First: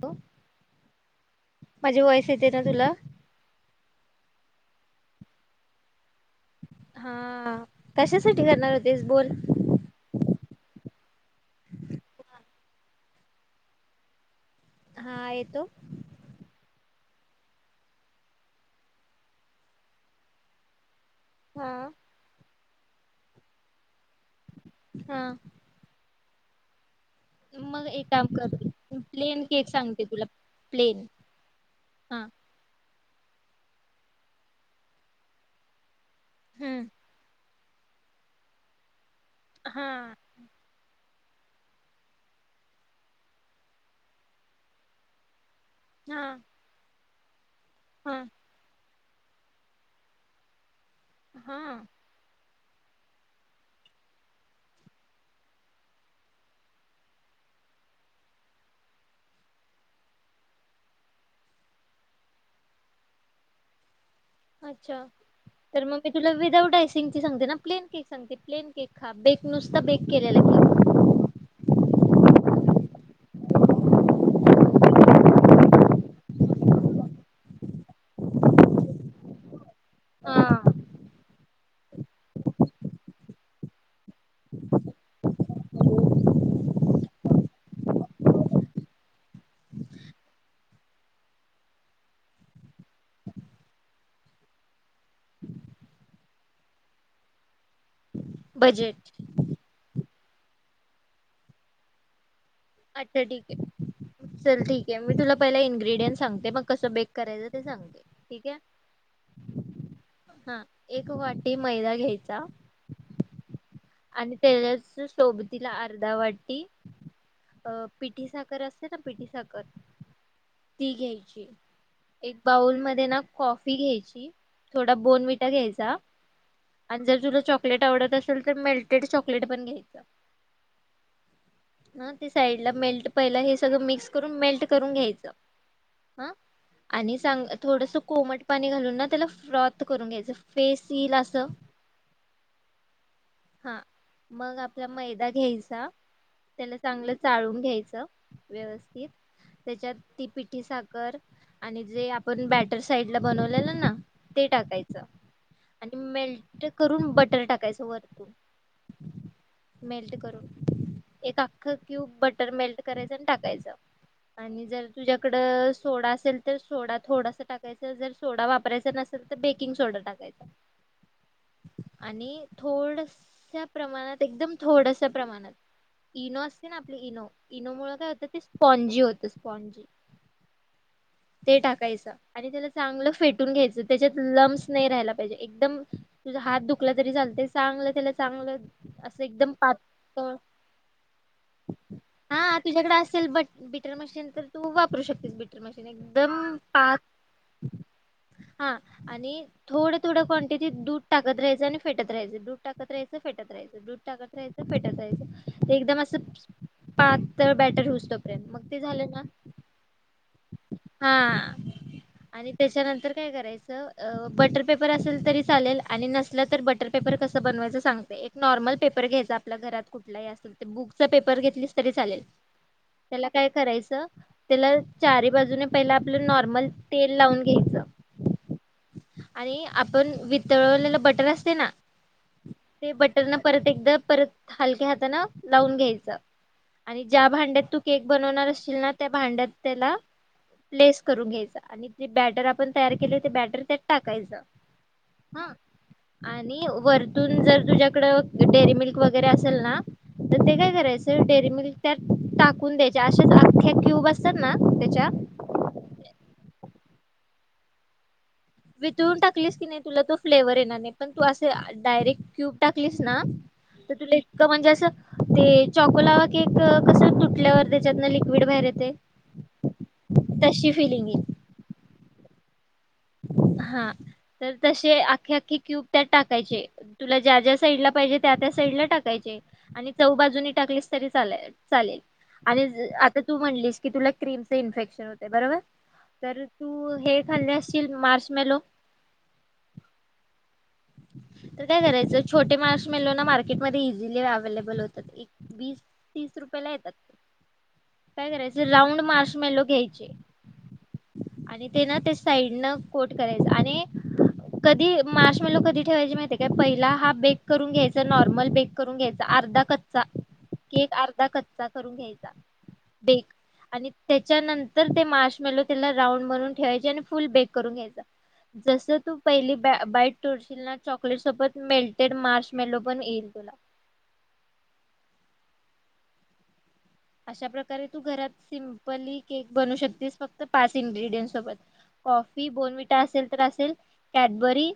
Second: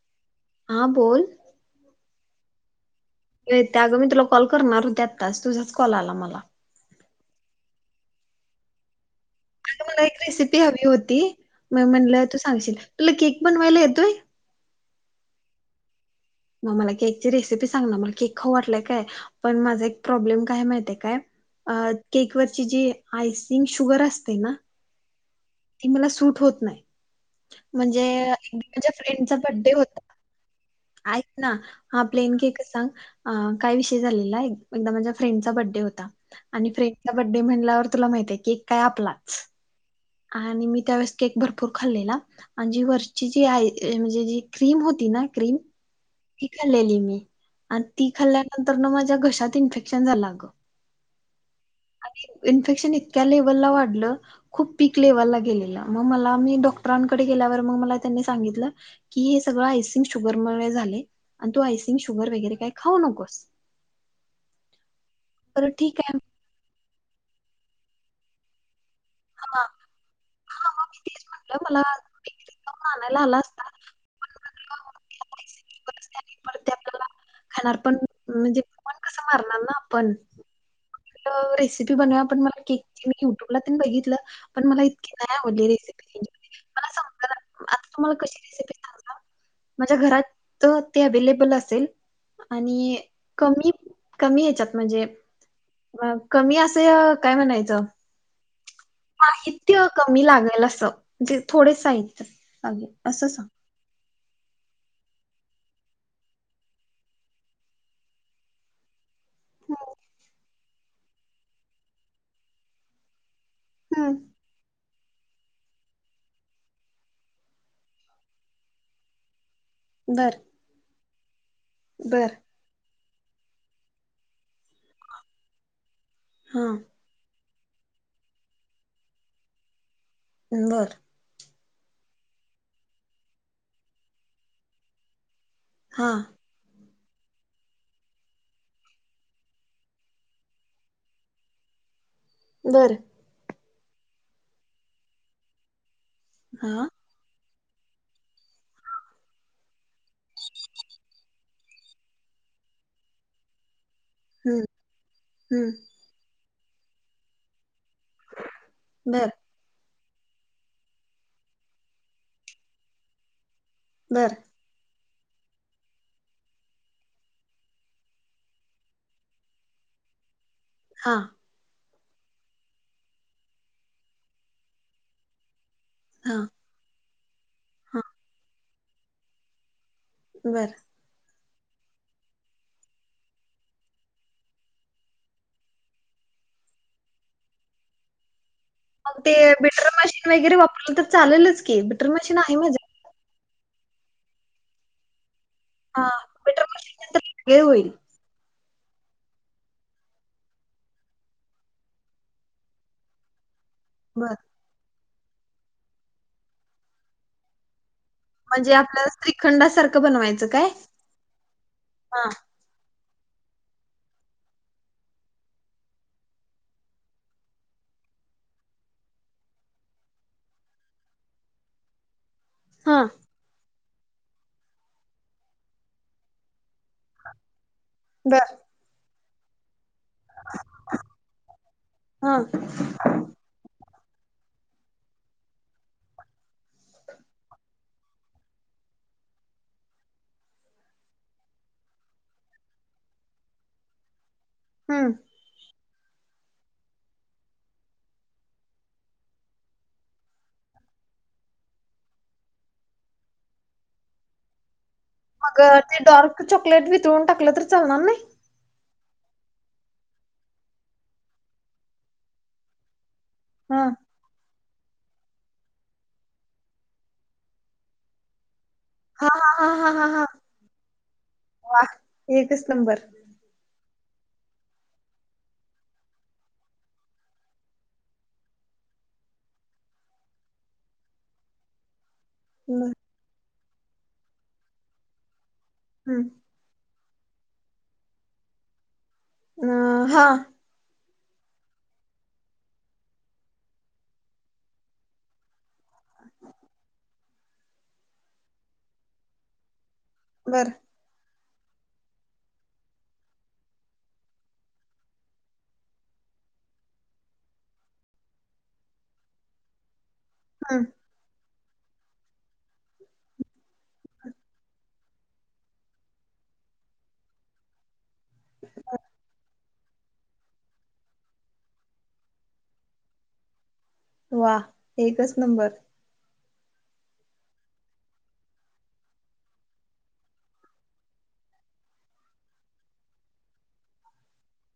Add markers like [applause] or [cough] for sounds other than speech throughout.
त. हा बोल. वाईस येते ना तुला. ये, ता ग अगं मी तुला कॉल करणार होत आत्ताच तुझाच कॉल आला मला. हा कशासाठी करणार होतेस बोल. अगं मला एक रेसिपी हवी होती. म म्हणलं तू सांगशील तुला केक बनवायला येतोय. हा येतो. मग मला केकची रेसिपी सांगना. मला केक खाऊ वाटलाय काय, पण माझा एक प्रॉब्लेम काय माहितीय काय? हा अ केक वर आईशिंग शुर असते ना. हा. ती मला सूट होत नाही. मग म्हणजे एक काम कर म्हणजे फ्रेंडचा प्लेन केक बड्डे होता, सांगते तुला प्लेन ऐक ना हा प्लेन केक सांग. अ काय विषय झालेला एक, एकदा माझ्या फ्रेंडचा बड्डे होता. आणि हम्म फ्रेंड्चा बड्डे म्हण [inaudible] माहिती आहे कि आपलाच. हा आणि मी त्यावेळेस. केक भरपूर खाल्लेला, आणि जी वरची जी आ म्हणजे जी क्रीम होती ना क्रीम. हा कलेली मी. आणि ती हा खाल्ल्यानंतर न म घशात इन्फेक्शन झालं अगं हा आणि इन्फेक्शन इतक्या लेव्हलला वाढलं खूप पीक लेव्हलला गेलेलं मग मला मी डॉक्टरांकडे गेल्यावर मग मला त्यांनी सांगितलं की हे सगळं आयसिंग शुगर म झाले आणि तू आयसिंग शुगर वगैरे काय खाऊ नकोस. अच्छा तर ठीक मग मी आहे तुला विदाउट सांगते ना प्लेन केक सांगते प्लेन केक हा बेक नुसता बेक केलेला हां मग मी तेच ग म्हटलं मला बेकरीत जाऊन आणयाला आला असता पण [unintelligible] खाणार पण म्हणजे [unintelligible] कस मारणार ना आपण हा रेसिपी बनवूया पण मला केक मी युट्यूबला बघितलं पण मला इतकी नाही आवडली रेसिपी मला समजनाच आता तु मला कशी रेसिपी सांग माझ्या घरात ते अवेलेबल असेल आणि कमी कमी हेच्यात म्हणजे अ कमी असे काय म्हणायचं बजेट माहिती कमी लागेल अस म्हणजे थोडे साहित्य लागेल अच्छा असं ठीक सांग आहे चल ठीक आहे मी तुला पहिला इन्ग्र्रीडियंट सांगते मग कसं बेक करायचं ते सांगते ठीक आहे हो हा एक वाटी मैदा घ्यायचा हम्म आणि तेलाच सोबतीला अर्धा वाटी अ पिठी साखर असते ना पिठी साखर बरं ती घ्यायची एक बाऊल मध्ये ना कॉफी घ्यायची थोडा बोनविटा घ्यायचा हा आणि जर तुला चॉक चॉकलेट आवडत असेल तर मेल्टेड चॉकलेट पण घ्यायच बर ना ते साईड ला मेल्ट पहिलं हे सगळं मिक्स करून मेल्ट करून घ्यायचं हा ह आणि सांग थोडस कोमट पाणी घालून ना त्याला फ्रॉथ करून घ्यायचं फेस येल अस बर हा मग आपला मैदा घ्यायचा त्याला हा चांगलं चाळून घ्यायच व्यवस्थित त्याच्यात ती पिठी साखर आणि जे आपण बॅटर साईड ला बनवलेलं ना ते हम्म टाकायचं हम्म आणि मे ते करून बटर टाकायच वर बर मेल्ट करून एक अ क्यूब बटर मेल्ट करायचं आणि टाकायचं बर आणि जर तुझ्याकड सोडा असेल तर सोडा थोडासा टाकायचं जर सोडा वापरायचा नसेल तर बेकिंग सोडा टाकायचा हा आणि थोड प्रमाणात एकदम थोडस प्रमाणात हा ईनो ईनो इनोमुळ हा काय होतं ते स्पॉनजी होत स्पॉनजी बरं ते टाकायचं आणि त्याला चांगलं फेटून घ्यायचं त्याच्यात लम्स नाही राहायला पाहिजे एकदम तु हात दुखला तरी चालत चांगलं त्याला चांगलं मग असं ते एकदम बॅटर मशीन पातळ वगैरे वापरलं तर चालेलच बॅटर मशीन आहे मजा बॅटर मशीन तर तू वापरू शकतेस ब मशीन हा एकदम बिटर मशीन पाच नंतर वेगळे होईल हा आणि थोडं थोडं क्वांटिटीत दूध टाकत राहायंच आणि फेटत राहायच दूध टाकत राहायचं फेटत राहायचं दूध बर टाकत राहायचं फेटत राहायचं एकदम असं पातळ बॅटर होऊ तोपर्यंत मग म्हणजे ते आपल्या झालं ना श्रीखंडासारखं बनवायचं काय हा हा आणि त्याच्यानंतर काय करायचं बटर पेपर असेल तरी चालेल आणि नसलं तर बटर पेपर कसं बनवायचं सांगते एक नॉर्मल पेपर घ्यायचा आपल्या घरात कुठलाही असेल ते बुक्स पेपर घेतलीस तरी चालेल हा त्याला काय करायचं त्याला चारी बाजूने पहिला आपलं नॉर्मल तेल लावून घ्यायचं बरं. आणि, आपण वितळवलेलं बटर असते ना हा ते बटर न परत एकदा परत हलक्या हाताने लावून घ्यायचा आणि ज्या भांड्यात तू केक बनवणार असशील ना त्या भांड्यात त्याला प्लेस करून घ्यायचा आणि जे बॅटर आपण तयार केली ते बॅटर त्यात टाकायच हम्म आणि वरतून जर तुझ्याकडं डेअरी मिल्क वगैरे असेल ना तर ते काय करायचं डेअरी मिल्क त्यात टाकून द्यायच्या अशेच अख्ख्या क्यूब असतात ना त्याच्या मगं ते डार्क चॉकलेट वितळून टाकलं तर चालणार नाही? वितळून टाकलीस की नाही तुला तो फ्लेवर येणार नाही पण तू असे डायरेक्ट क्यूब टाकलीस ना हा तर तुला इतक ते चकोलावा केक कस तुटल्यावर त्याच्यातन लिक्विड बाहेर य हा हा हा हा हा हा फिलिंग येईल. वा एकच.. नंबर हा तर तसे आख्खी आख्खी क्यूब त्यात टाकायचे तुला ज्या ज्या साईडला पाहिजे त्या त्या साईडला टाकायचे आणि चव बाजूनी टाकलेस तरी चा चालेल आणि न- आता तू म्हणलीस की तुला क्रीमच इन्फेक्शन होते बरोबर? हं. तर तू हे, [unintelligible] मर्श मेलो अ हा. तर काय करायचं छोटे मार्श मेलो ना मार्केट मध्ये इझिली अवलेबल होतात एक वीस तीस रुपय ला येतात काय करायचं राऊंड मार्श मेलो घ्यायचे बरं. आणि ते ना ते साईड न कोट करायच आणि कधी मार्श मेलो कधी ठेवायची माहिती का पहिला हा बेक करून घ्यायचा नॉर्मल बेक करून घ्यायचा अर्धा कच्चा हं. केक अर्धा कच्चा करून घ्यायचा बेक आणि त्याच्यानंतर ते मार्श मेलो त्याला रांऊड म्हणून ठेवायचे आणि फुल बेक करून घ्यायचा जस तू पहिली बे बाईट तोडशिल ना चॉकलेट सोबत मेल्टेड मार्श मेलो पण येईल तुला वा एकच नंबर अशा प्रकारे तू घरात सिंपली केक बनू शकतेस फक्त पाच इंग्रिदेंट्स सोबत कॉफी बोनविटा असेल तर असेल कॅडबरी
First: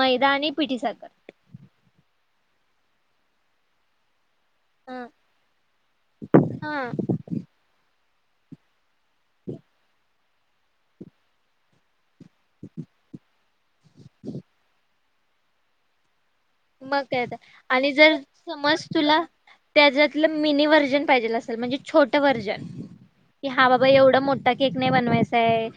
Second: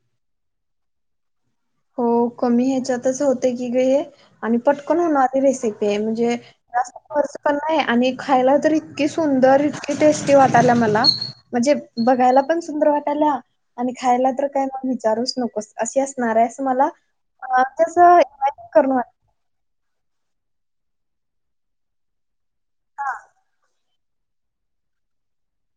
मैदा आणि पिठी साखर हो कमी ह्याच्यातच होते की ग हे. आणि पटकन हा होणारी रेसिपी आहे म्हणजे हा जास्त खर्च पण नाही आणि खायला तरी इत तकी सुंदर इतके टस्ट ते वाटायलाय मला म्हणजे बघायला पण सुंदर वाटाल्या आणि खायला तर काय मग विचारूच नकोस अशी असणार आहे असं मला मग काय तर आणि तस जर इमॅजिन समज करून वाट तुला त्याच्यातल मिनी व्हर्जन अर्जंट पाहिजेल असेल म्हणजे छोटं वर्जन की हवा एवढा मोठा केक नाही बनवायचाय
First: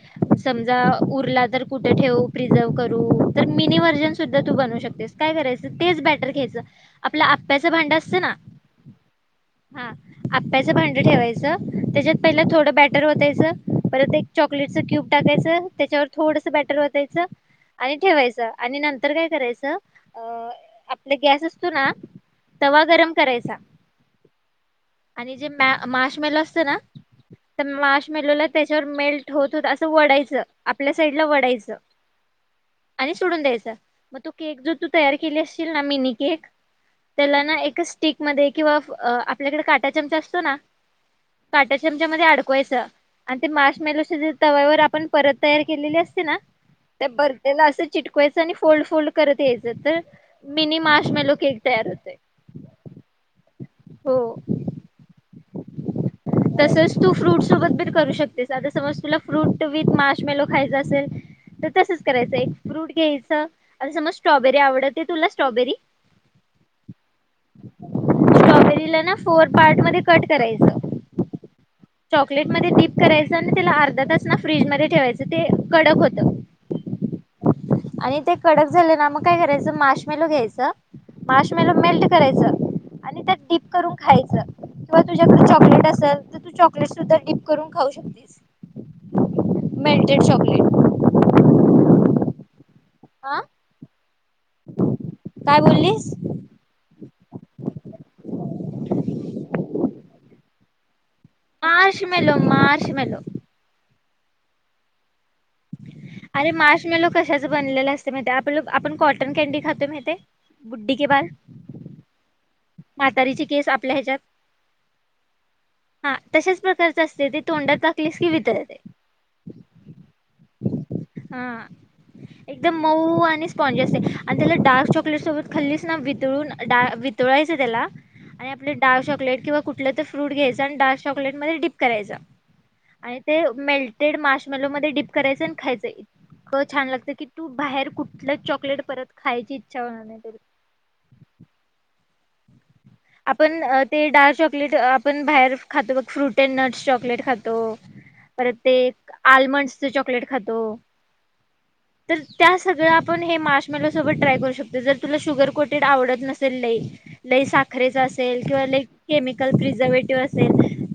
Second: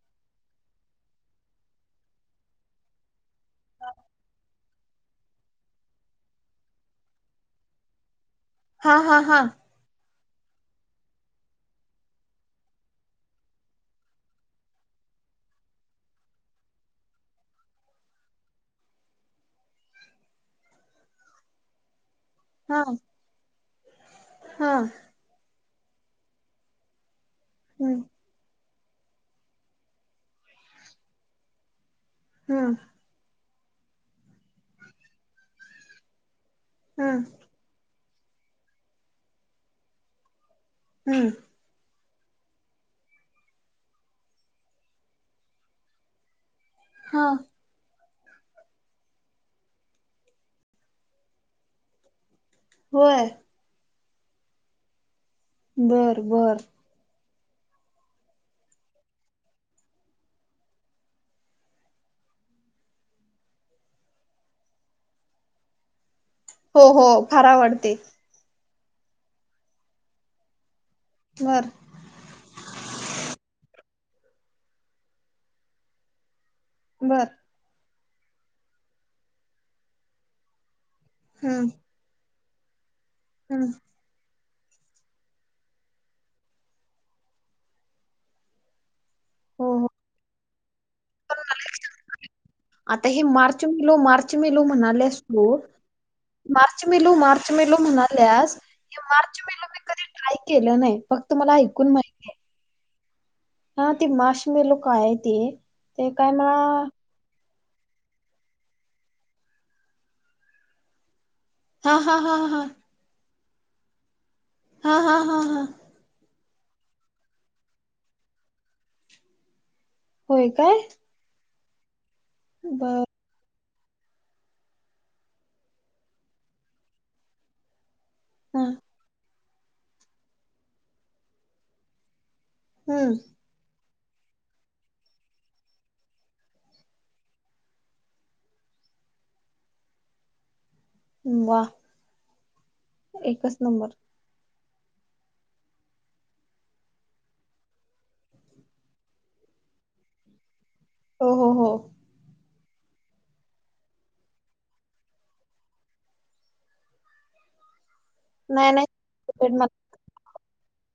समजा उरला तर कुठे ठेवू प्रीझर्व करू तर मिनी व्हर्जन सुद्धा तू बनवू शकतेस काय करायचं तेच बॅटर घ्यायचं आपलं आप्याचं भांड असतं ना हा हा हा आप्याचं भांडं ठेवायचं त्याच्यात पहिला थोडं बॅटर ओतायचं परत एक चॉकलेटच क्यूब टाकायचं त्याच्यावर थोडस बॅटर ओतायच आणि ठेवायचं आणि नंतर काय करायचं अ आपला गॅस असतो ना तवा हा गरम करायचा हा मा मार्शमेलो असतो ना तर हम्म मार्शमेलोला त्याच्यावर मेल्ट होत होत असं व्हडायच आपल्या साईड ला वडायचं हम्म आणि सोडून द्यायचं मग तो केक जो तू तयार केली असशील ना मिनी केक हम्म त्याला ना एक स्टिक मध्ये किंवा आपल्याकडे काटा चमचा असतो ना हम्म काट्या चम च्या मध्ये अडकवायच आणि ते मार्शमेलो तवर आपण परत तयार केलेली असते ना त्या हा बरद्याला असं चिटकवायचं आणि फोल्ड फोल्ड करत यायचं तर मिनी मार्शमेलो केक तयार होतय होय हो बर बर सोबती करू शकते आ समज तुला फ्रूट विथ मार्शमेलो खायच असेल तर तसच करायचं एक फ्रूट घ्यायचं समज स्ट्रॉबेरी आवडतं तुला स्ट्रॉबेरी. हो हो फार आवडते. स्ट्रॉबेरीला ना फोर पार्ट मध्ये कट करायचं. बर चॉकलेट मध्ये डीप करायचं आणि त्याला अर्ध त्यातच ना फ्रीजमध्ये ठेवायचं. ते कडक होतं. बरं! आणि ते कडक झाले, ना मग काय करायचं? माशमेलो घ्यायचं. मास हम्म मेल मेल्ट करायचं. आणि त्यात डिप हम्म करून खायचं. किंवा तुझ्याकडे चॉकलेट असल तर तू चॉकलेट सुद्धा डिप करून खाऊ शकतेस. हो हो मिल्टेड चॉकलेट. पण मला एक सांग आता हे हा मार्च [unintelligible] [unintelligible] म्हणाल्यास तु काय बोललीस मार्च, मे [unintelligible] [unintelligible] मी कधी ट्राय केलं नाही. फक्त मला ऐकून माहिती आहे हा [unintelligible] ते माशमेलो कायं? ते काय? म बनलेल असतयं माहितेय आपण कॉटन कॅनडी खातो, माहितेय बूड्डी के बाल हा हा हा हा म्हातारीची केस आपल्या ह्याच्यात हा हा हा हा हा तशाच प्रकारचं असत, ते तोंडात टाकलीस कि वितळते. होय, काय? हा एकदम बर मऊ आणि स्पोनजी असतयं आणि त्याला डारक चॉकलेट सोबत खल्लीच ना वितळून वितळाय [unintelligible] आणि हा आपले डार्क चॉकलेट किंवा कुठलं तर फ्रूट घ्यायचां आणि डार्क चॉकलेट मध्ये डीप करायचा. आणि हम्म ते मेल्ट तेड माशम्मेलो मध्ये डीप करायचं, आणि खायचं इतकं छान लागत की तू बाहेर कुठलं चॉकलेट परत खायची इच्छा होणार नाही. वा! एकच आपण नंबर ते डाळ चॉकलेट आपण बाहेर खातो बघ फ्रूट अड नट्स चॉकलेट खातो, परत ते आल्मंडसच चॉकलेट खातो. हो हो हो तर त्या सगळं आपण हे मा्मेलासोबत ट्राय करू शकतो जर तुला शुगर कोटेड आवडत नसेल लई लई सा खरेचा नाही किंवाईक नाही केमिकल मला प्रिझर्वेटिव्ह अस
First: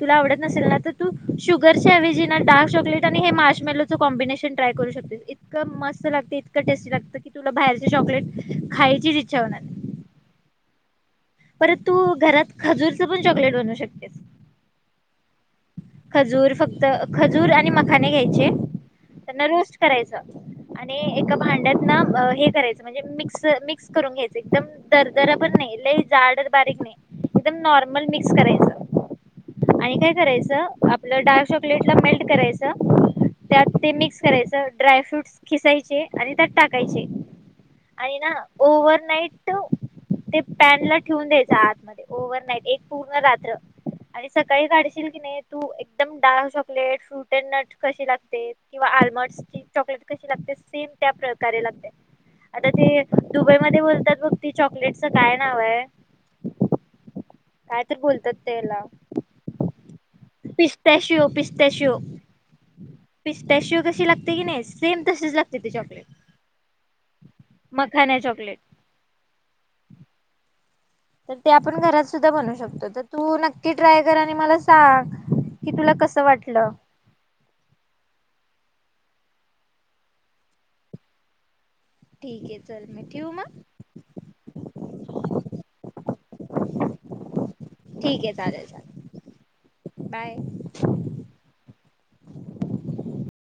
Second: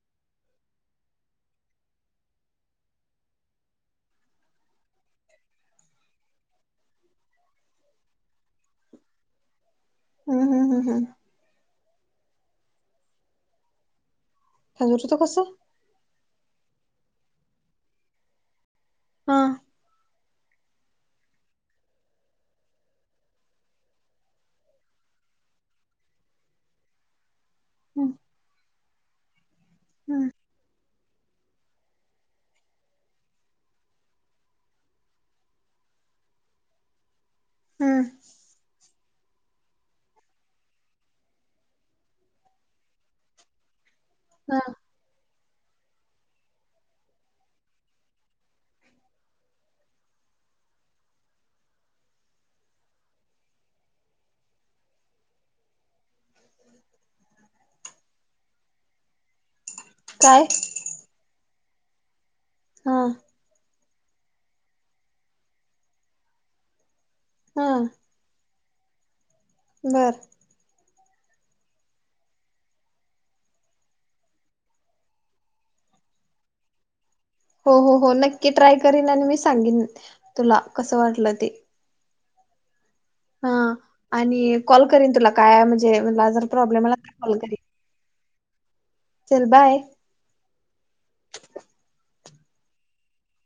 तुला आवडत नसेल ना तर तू शुगरच्या ऐवजी ना डार्क चॉकलेट आणि हे मा्मेलोचं कॉम्बिनेशन ट्राय करू शकते, इतकं मस्त लागते, इतक टेस्टी लागत की तुला बाहेरचे चॉकलेट खायचीच इच्छा होणार हम् हम हम् हम्. परंत तू घरात खजूरचं पण चॉकलेट बनवू शकतेस. काजोततो कसं? खजूर फक्त खजूर आणि मखाने घ्यायचे हा त्यांना रोस्ट करायचं. आणि एका भांड्यात ना हे करायचं म्हणजे मिक्स मिक्स करून घ्यायचं एकदम दर दराबर नाही ल झाड तर बारीक नाही. एकदम नॉर्मल हम्म मिक्स करायचं. आणि काय हम्म करायचं. आप डार्क चॉकलेट ला मेल्ट करायचं त्यात ते मिक्स करायचं ड्राय फ्रूटस खिसायचे आणि त्यात टाकायचे. हम्म आणि ना ओवर्ह नाईट ते पॅनलट ठेवून द्यायचा आतमध्ये ओव्हरनाईट एक पूर्ण रात्र आणि हा सकाळी काढशील की नाही तू एकदम dark chocolate fruit and nut कशी लागते? किंवा आल्मंडची चॉकलेट कशी लागते? सेम त्या प्रकारे लागते आता ते दुबईमध्येध्ये बोलतात बघ ती चॉकलेटचं काय नाव आहे? काय तर बोलतात त्याला काय पिस्ताशिव पी [unintelligible] हा पिस्तशेव कस शी लागते की नाही सेम तशीच लागते ते चॉकलेट. हा मखाना चॉकलेट बर तर ते आपण घरात सुद्धा बनवू शकतो. तर तू नक्की ट्राय कर आणि मला सांग कि तुला कस वाटलं? हो हो हो नक्की ट्राय करीन. आणि मी सांगेन तुला कस वाटलं ते. ठीके. हा आणि कॉल करीन तुला काय म्हणजे तुला जर प्रॉब्लेम आला तर कॉल करीन. ठीक आहे चालेल. चालेल. चल बाय बाय.